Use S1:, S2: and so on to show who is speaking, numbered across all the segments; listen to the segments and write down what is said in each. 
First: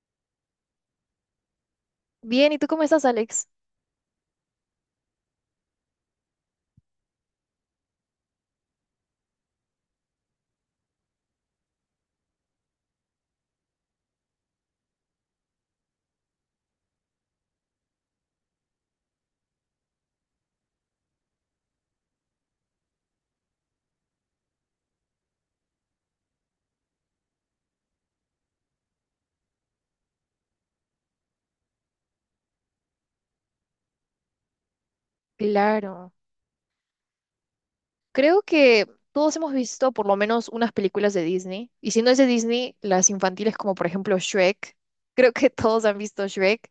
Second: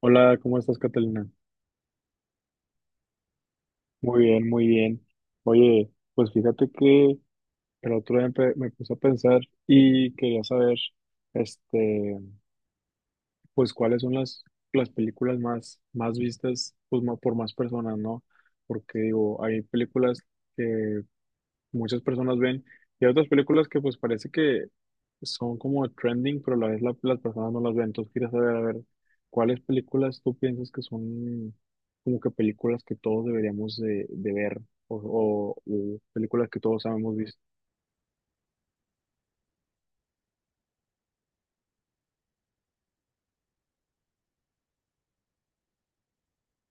S1: Hola, ¿cómo estás, Catalina?
S2: Bien, ¿y tú cómo estás, Alex?
S1: Muy bien, muy bien. Oye, pues fíjate que el otro día me puse a pensar y quería saber, este, pues cuáles son las películas más vistas, pues por más personas, ¿no? Porque digo, hay películas que muchas personas ven y hay otras películas que pues parece que son como trending, pero a la vez las personas no las ven. Entonces quieres saber, a ver, ¿cuáles películas tú piensas que son como que películas que todos deberíamos de ver o, o
S2: Claro.
S1: películas que todos hemos visto?
S2: Creo que todos hemos visto por lo menos unas películas de Disney. Y si no es de Disney, las infantiles como por ejemplo Shrek. Creo que todos han visto Shrek.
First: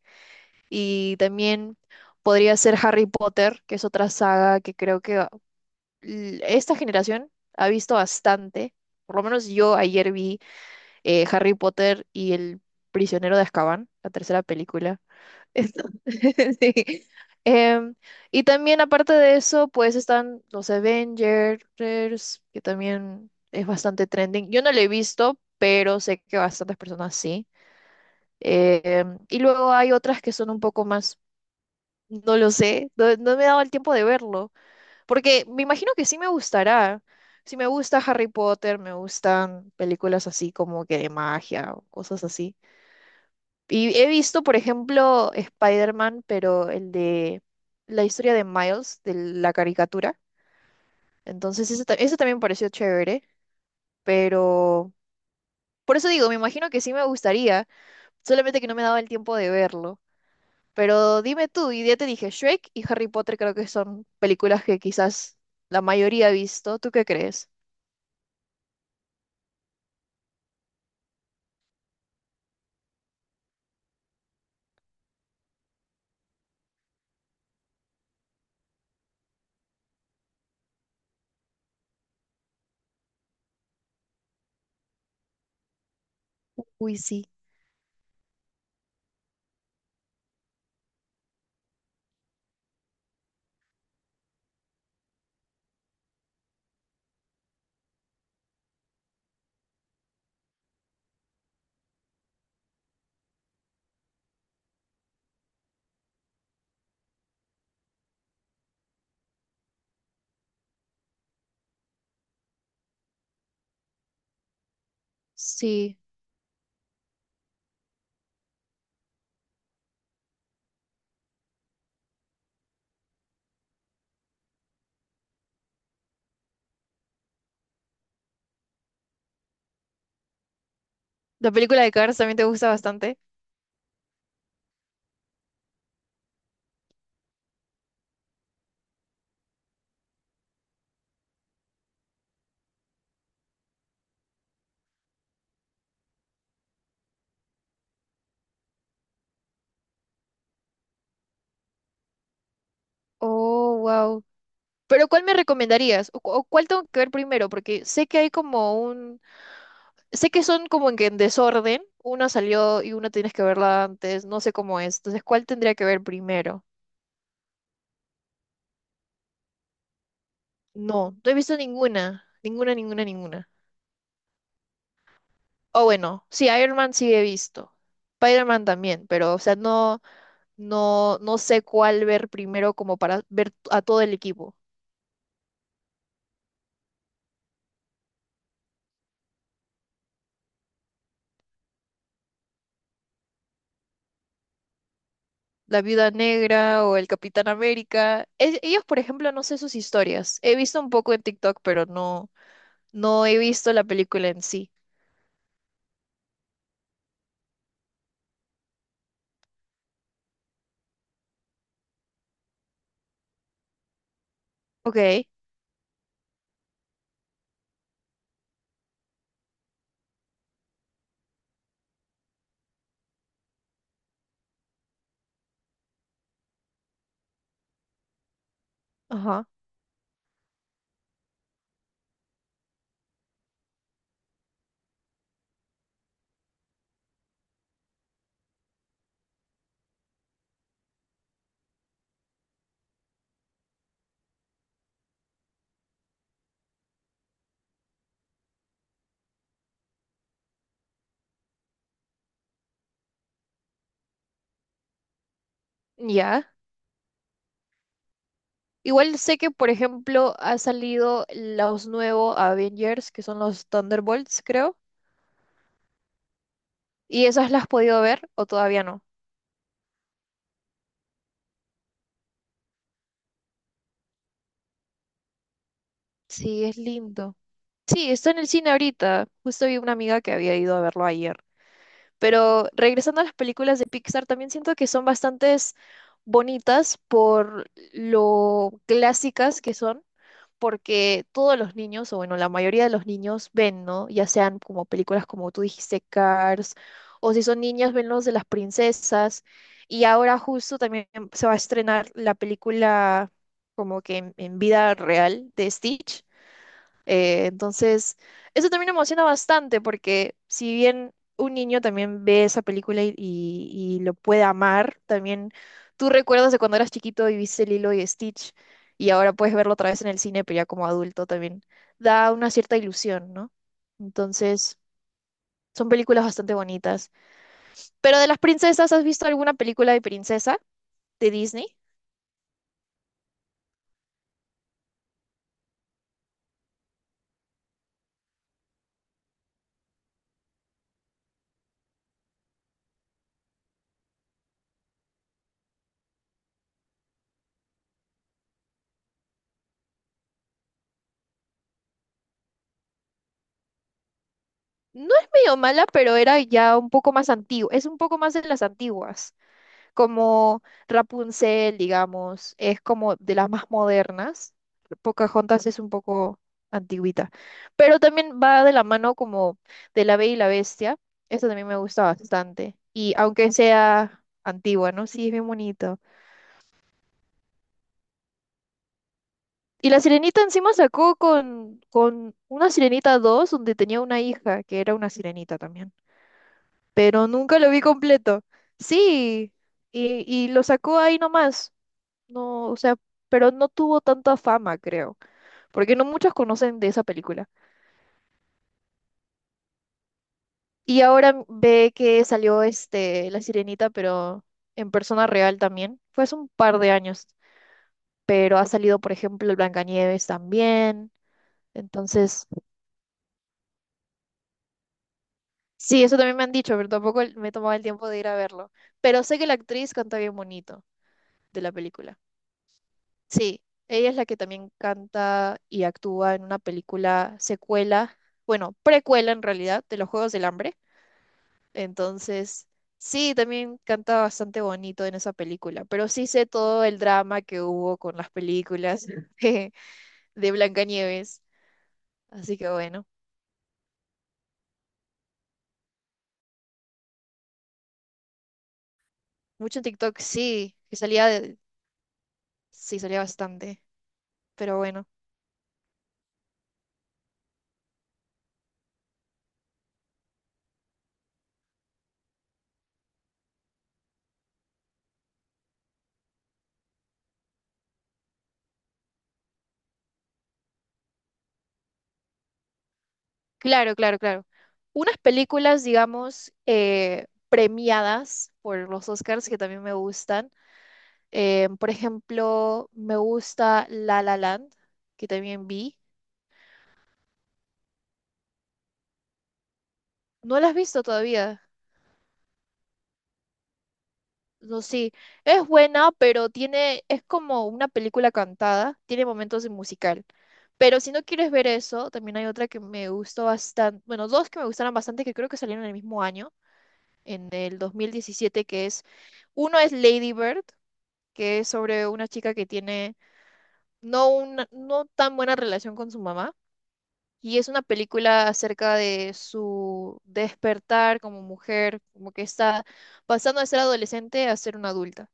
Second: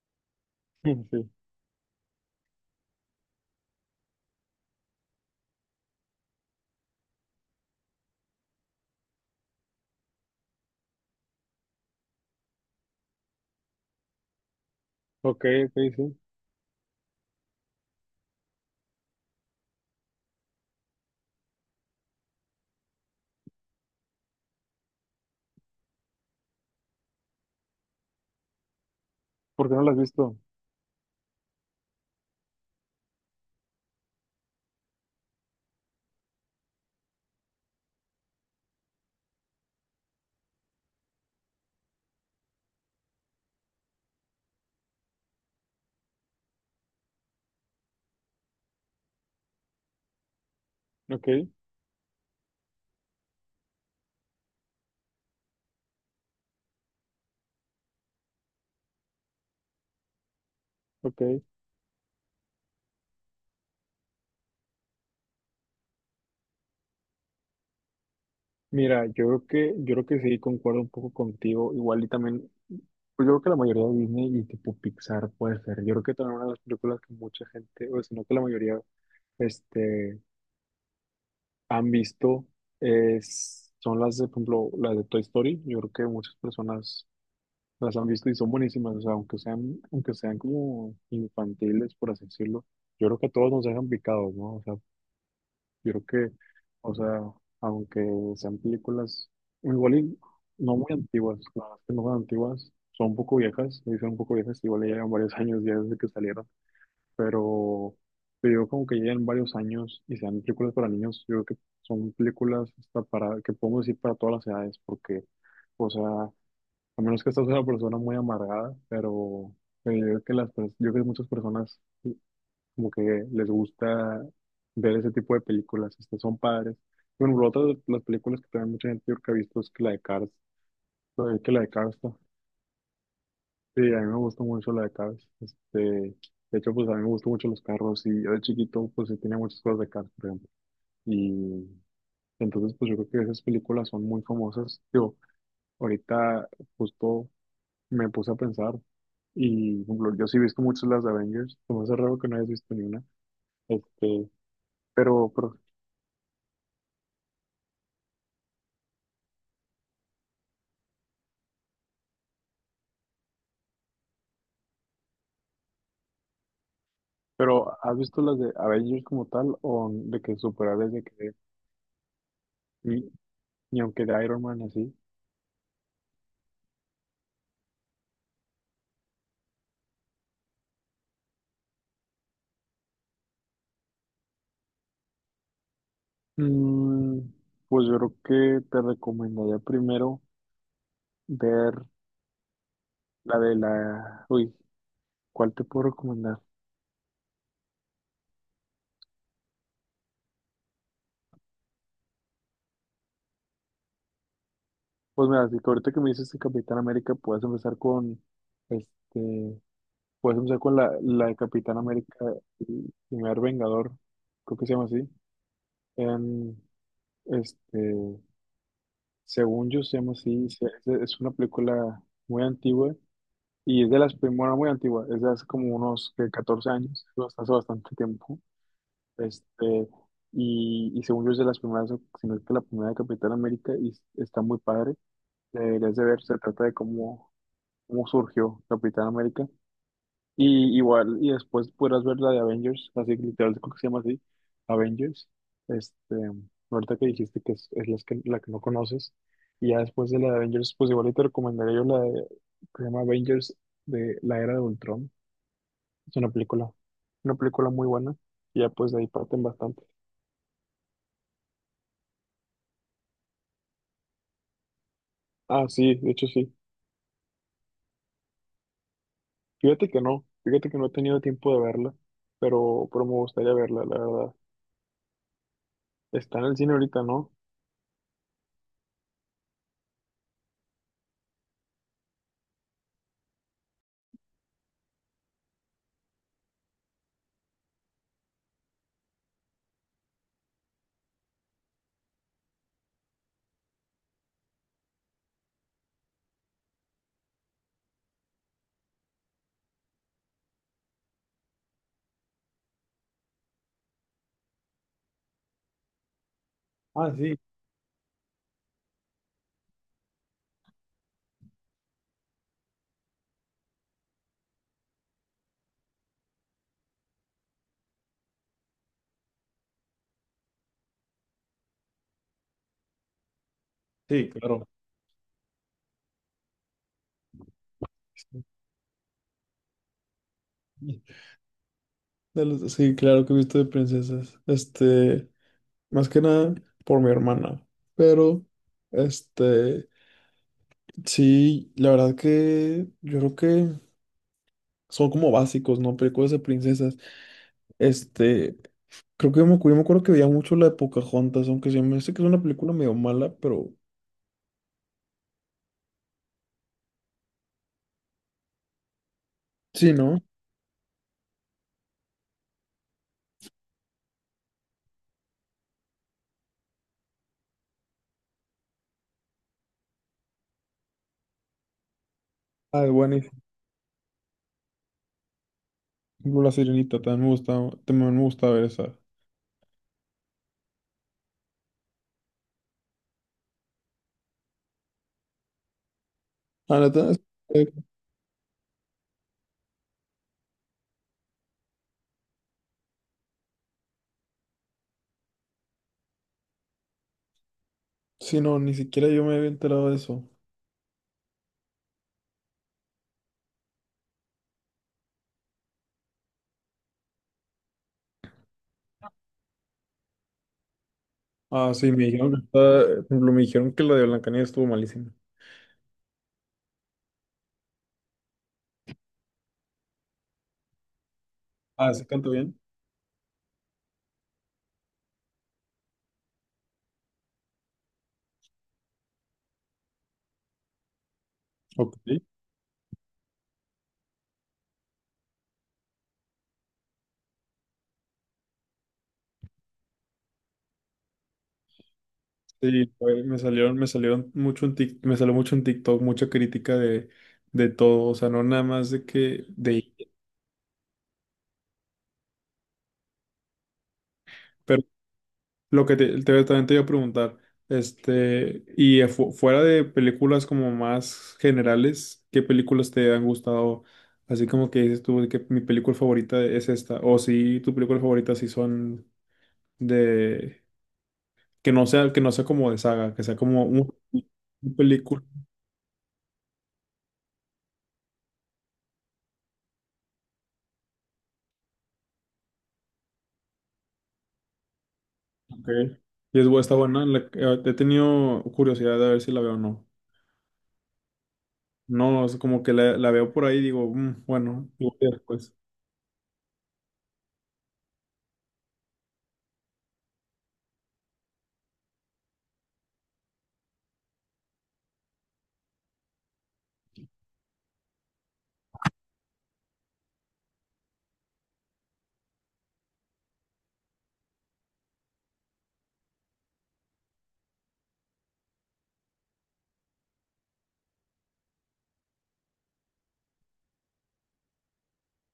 S2: Y
S1: Sí.
S2: también podría ser Harry Potter, que es otra saga que creo que esta generación ha visto bastante. Por lo menos yo ayer vi Harry Potter y El Prisionero de Azkaban, la tercera película.
S1: Ok, ok,
S2: Esto.
S1: sí.
S2: Sí. Em, y también aparte de eso, pues están los Avengers, que también es bastante trending. Yo no lo he visto, pero sé que bastantes personas sí. Y
S1: ¿Por
S2: luego
S1: qué no
S2: hay
S1: las has
S2: otras que
S1: visto?
S2: son un poco más, no lo sé, no, no me he dado el tiempo de verlo, porque me imagino que sí me gustará. Sí me gusta Harry Potter, me gustan películas así como que de magia o cosas así. Y he visto, por ejemplo, Spider-Man, pero el de la historia de Miles, de la caricatura.
S1: Ok,
S2: Entonces, ese también pareció chévere, pero por eso digo, me imagino que sí me gustaría, solamente que no me daba el tiempo de verlo.
S1: ok.
S2: Pero dime tú, y ya te dije, Shrek y Harry Potter creo que son películas que quizás la mayoría ha visto. ¿Tú qué crees?
S1: Mira, yo creo que sí, concuerdo un poco contigo. Igual y también, pues yo creo que la mayoría de Disney y tipo Pixar puede ser. Yo creo que también una de las películas que mucha gente, o si no que la mayoría, este... han visto son las de, por ejemplo, las de Toy Story. Yo creo que muchas
S2: Uy,
S1: personas
S2: sí.
S1: las han visto y son buenísimas. O sea, aunque sean como infantiles, por así decirlo, yo creo que a todos nos dejan picados, ¿no? Yo creo que, o sea, aunque sean películas igual y no muy antiguas, la verdad es que no son antiguas, son un poco viejas, me dicen un poco viejas, igual ya llevan varios años ya desde que salieron, pero yo como que llegan varios años y sean películas para niños, yo creo que son películas hasta para, que podemos decir para todas las edades, porque, o
S2: Sí.
S1: sea, a menos que estás una persona muy amargada, pero yo creo que yo creo que muchas personas mm, como que les gusta ver ese tipo de películas, estas son padres. Bueno, por otra de las películas que también mucha gente yo creo que ha visto es que la de Cars,
S2: La película de Cars
S1: ¿No?
S2: también te gusta bastante.
S1: Sí, a mí me gustó mucho la de Cars. De hecho, pues a mí me gustó mucho los carros y yo de chiquito pues sí tenía muchas cosas de Cars, por ejemplo. Y entonces pues yo creo que esas películas son muy famosas. Yo ahorita justo me puse a pensar y, por ejemplo, yo sí he visto muchas las de Avengers. Como me raro que no hayas visto ni una.
S2: Oh, wow.
S1: Este,
S2: Pero ¿cuál
S1: pero,
S2: me
S1: pero,
S2: recomendarías? ¿O cuál tengo que ver primero? Porque sé que hay como un. Sé que son como en que en desorden. Una salió y una tienes que verla antes. No sé cómo es. Entonces, ¿cuál tendría que ver primero?
S1: pero ¿has visto las de Avengers como tal o de que superhéroes de
S2: No,
S1: que
S2: no he visto ninguna. Ninguna,
S1: ni,
S2: ninguna, ninguna.
S1: ni aunque de Iron Man así?
S2: O bueno, sí, Iron Man sí he visto. Spider-Man también, pero o sea, no, no, no sé cuál ver primero como para ver a todo el equipo.
S1: Mm, pues yo creo que te recomendaría primero ver la de la, uy, ¿cuál te
S2: La
S1: puedo
S2: Viuda
S1: recomendar?
S2: Negra o el Capitán América. Ellos, por ejemplo, no sé sus historias. He visto un poco en TikTok, pero no. No he visto la película en sí.
S1: Pues mira, si que ahorita que me dices de Capitán América, puedes empezar este, con la de Capitán América, el primer Vengador, creo que se llama así.
S2: Ok,
S1: En, este, según yo se llama así, es una película muy antigua y es de las primeras, muy antigua, es de hace como unos ¿qué? 14 años, hace bastante tiempo.
S2: ajá,
S1: Este, y según yo es de las primeras, si no es que la primera de Capitán América, y está muy padre. La deberías de ver, se trata de cómo surgió Capitán América. Y igual, y después podrás ver la de Avengers, así que literal creo que se llama así, Avengers. Este, ahorita que dijiste que es la que no conoces. Y ya después de la de Avengers, pues igual y te recomendaría yo la de, que se llama Avengers de la Era de Ultron. Es una
S2: ya.
S1: película, una película muy buena. Y ya pues de ahí
S2: Igual sé
S1: parten
S2: que, por
S1: bastante.
S2: ejemplo, ha salido los nuevos Avengers, que son los Thunderbolts, creo.
S1: Ah, sí, de hecho sí.
S2: ¿Y esas las has podido ver o todavía no?
S1: Fíjate que no he tenido tiempo de verla, pero me gustaría verla, la verdad. Está en el
S2: Sí,
S1: cine
S2: es
S1: ahorita, ¿no?
S2: lindo. Sí, está en el cine ahorita. Justo vi una amiga que había ido a verlo ayer. Pero regresando a las películas de Pixar, también siento que son bastantes bonitas por lo clásicas que son. Porque todos los niños, o bueno, la mayoría de los niños ven, ¿no? Ya sean como películas como tú dijiste, Cars, o si son niñas, ven los de las princesas. Y ahora justo también se va a estrenar la película como que en, vida real de Stitch.
S1: Ah, sí,
S2: Entonces, eso también emociona bastante porque si bien un niño también ve esa película y lo puede amar, también tú recuerdas de cuando eras chiquito y viste Lilo y Stitch y ahora puedes verlo otra vez en el cine, pero ya como adulto también da una cierta ilusión, ¿no?
S1: sí, claro.
S2: Entonces, son películas bastante bonitas. Pero de las princesas, ¿has visto alguna película de princesa de Disney?
S1: Sí claro que he visto de princesas. Más que nada por mi hermana. Pero, este, sí, la verdad que yo creo que son como básicos, ¿no? Películas de princesas. Este, creo que yo me acuerdo que veía mucho la de Pocahontas, aunque sí me dice que es una película medio mala, pero
S2: No es medio mala, pero era ya un poco más antigua, es un poco más de las antiguas.
S1: sí, ¿no?
S2: Como Rapunzel, digamos, es como de las más modernas. Pocahontas es un poco antiguita, pero también va de la mano como de La Bella y la Bestia. Esto también me gusta bastante.
S1: Ah, es
S2: Y
S1: buenísimo.
S2: aunque sea antigua, ¿no? Sí, es bien bonito.
S1: Por ejemplo, La Sirenita también me gusta ver esa.
S2: Y la sirenita encima sacó con una sirenita 2, donde tenía una hija que era una sirenita también.
S1: Ah, neta,
S2: Pero nunca
S1: eh,
S2: lo vi completo. Sí, y lo sacó ahí nomás. No, o sea, pero no tuvo tanta fama, creo, porque no muchos conocen de esa película.
S1: sí, no, ni siquiera yo me había enterado de eso.
S2: Y ahora ve que salió este La Sirenita, pero en persona real también. Fue hace un par de años, pero ha salido, por ejemplo, el Blancanieves también.
S1: Ah, sí, me dijeron que
S2: Entonces,
S1: está, por ejemplo, me dijeron que la de Blancanieves estuvo malísima.
S2: sí, eso también me han dicho, pero tampoco me tomaba el tiempo de ir a verlo. Pero sé que la actriz canta bien bonito de la
S1: Ah, ¿sí
S2: película.
S1: canta bien?
S2: Sí, ella es la que también canta y actúa en una película secuela, bueno, precuela en realidad, de los Juegos del Hambre.
S1: Ok.
S2: Entonces, sí, también canta bastante bonito en esa película, pero sí sé todo el drama que hubo con las películas de, de Blancanieves. Así que
S1: Sí,
S2: bueno,
S1: me salió mucho en TikTok, mucha crítica de todo, o sea, no nada más de que de
S2: mucho en
S1: ella.
S2: TikTok, sí, que salía sí, salía bastante, pero bueno,
S1: Lo que también te iba a preguntar, y fuera de películas como más generales, ¿qué películas te han gustado? Así como que dices tú de que mi película favorita es esta, o si tu película favorita sí son de, que no sea como de saga, que sea como un,
S2: claro, claro, claro.
S1: un
S2: Unas
S1: película,
S2: películas, digamos, premiadas por los Oscars que también me gustan. Por ejemplo, me gusta La La Land, que
S1: ok.
S2: también vi.
S1: Y está buena, he tenido curiosidad de ver si la veo o no.
S2: ¿No la has visto todavía?
S1: No, es como que la veo por ahí y digo, "Mm, bueno,
S2: No,
S1: igual y
S2: sí,
S1: después."
S2: es buena, pero tiene, es como una película cantada, tiene momentos de musical. Pero si no quieres ver eso, también hay otra que me gustó bastante, bueno, dos que me gustaron bastante que creo que salieron en el mismo año, en el 2017 que es, uno es Lady Bird, que es sobre una chica que tiene no una, no tan buena relación con su mamá, y es una película acerca de su despertar como mujer, como que está pasando de ser adolescente a ser una adulta.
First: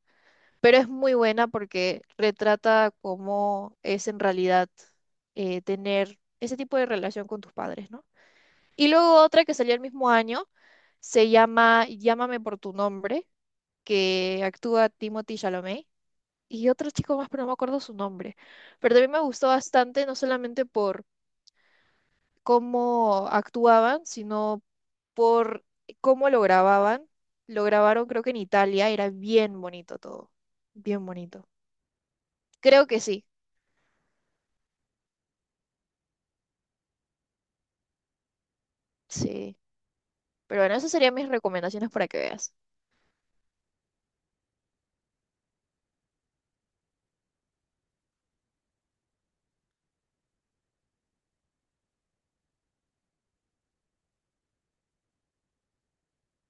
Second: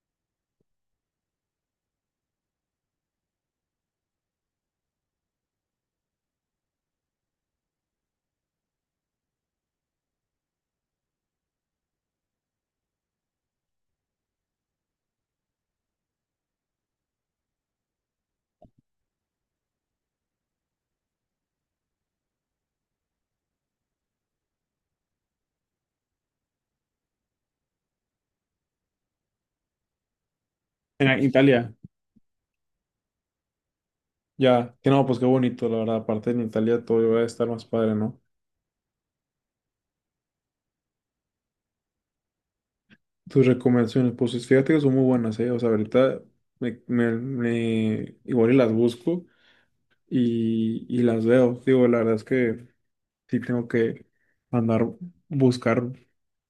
S2: Pero es muy buena porque retrata cómo es en realidad tener ese tipo de relación con tus padres, ¿no? Y luego otra que salió el mismo año se llama Llámame por tu nombre, que actúa Timothy Chalamet y otro chico más, pero no me acuerdo su nombre. Pero también me gustó bastante, no solamente por cómo actuaban, sino por cómo lo grababan. Lo grabaron creo que en Italia, era bien bonito todo, bien
S1: En
S2: bonito.
S1: Italia.
S2: Creo que sí.
S1: Ya, que no, pues qué bonito, la verdad. Aparte en Italia todo va a estar más padre, ¿no?
S2: Sí, pero bueno, esas serían mis recomendaciones para que veas.
S1: Tus recomendaciones, pues fíjate que son muy buenas, ¿eh? O sea, ahorita igual y las busco y las veo. Digo, la verdad es que sí tengo que andar buscar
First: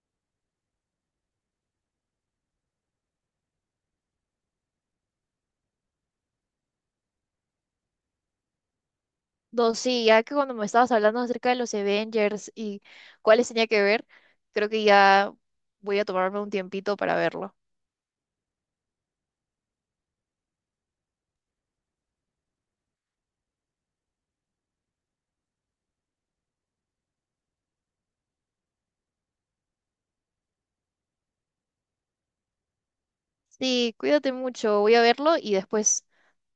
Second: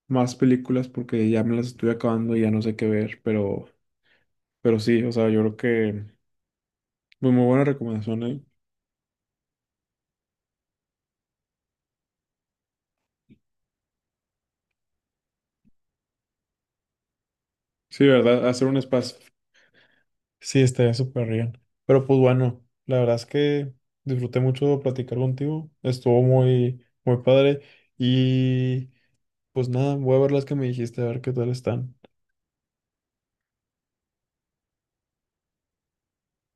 S1: más películas porque ya me las estoy acabando y ya no sé qué ver, pero sí, o sea, yo creo que pues, muy buena recomendación, ¿eh?
S2: Dos, sí, ya que cuando me estabas hablando acerca de los Avengers y cuáles tenía que ver, creo que ya voy a tomarme un tiempito para verlo.
S1: Sí, ¿verdad? Hacer un espacio. Sí, estaría súper bien. Pero pues bueno, la verdad es que disfruté mucho platicar contigo. Estuvo muy, muy padre. Y pues nada, voy a ver las que me dijiste, a ver qué tal están.
S2: Sí, cuídate mucho, voy a verlo y después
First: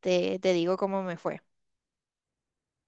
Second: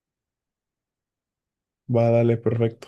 S2: te digo cómo me fue.
S1: Va, dale, perfecto.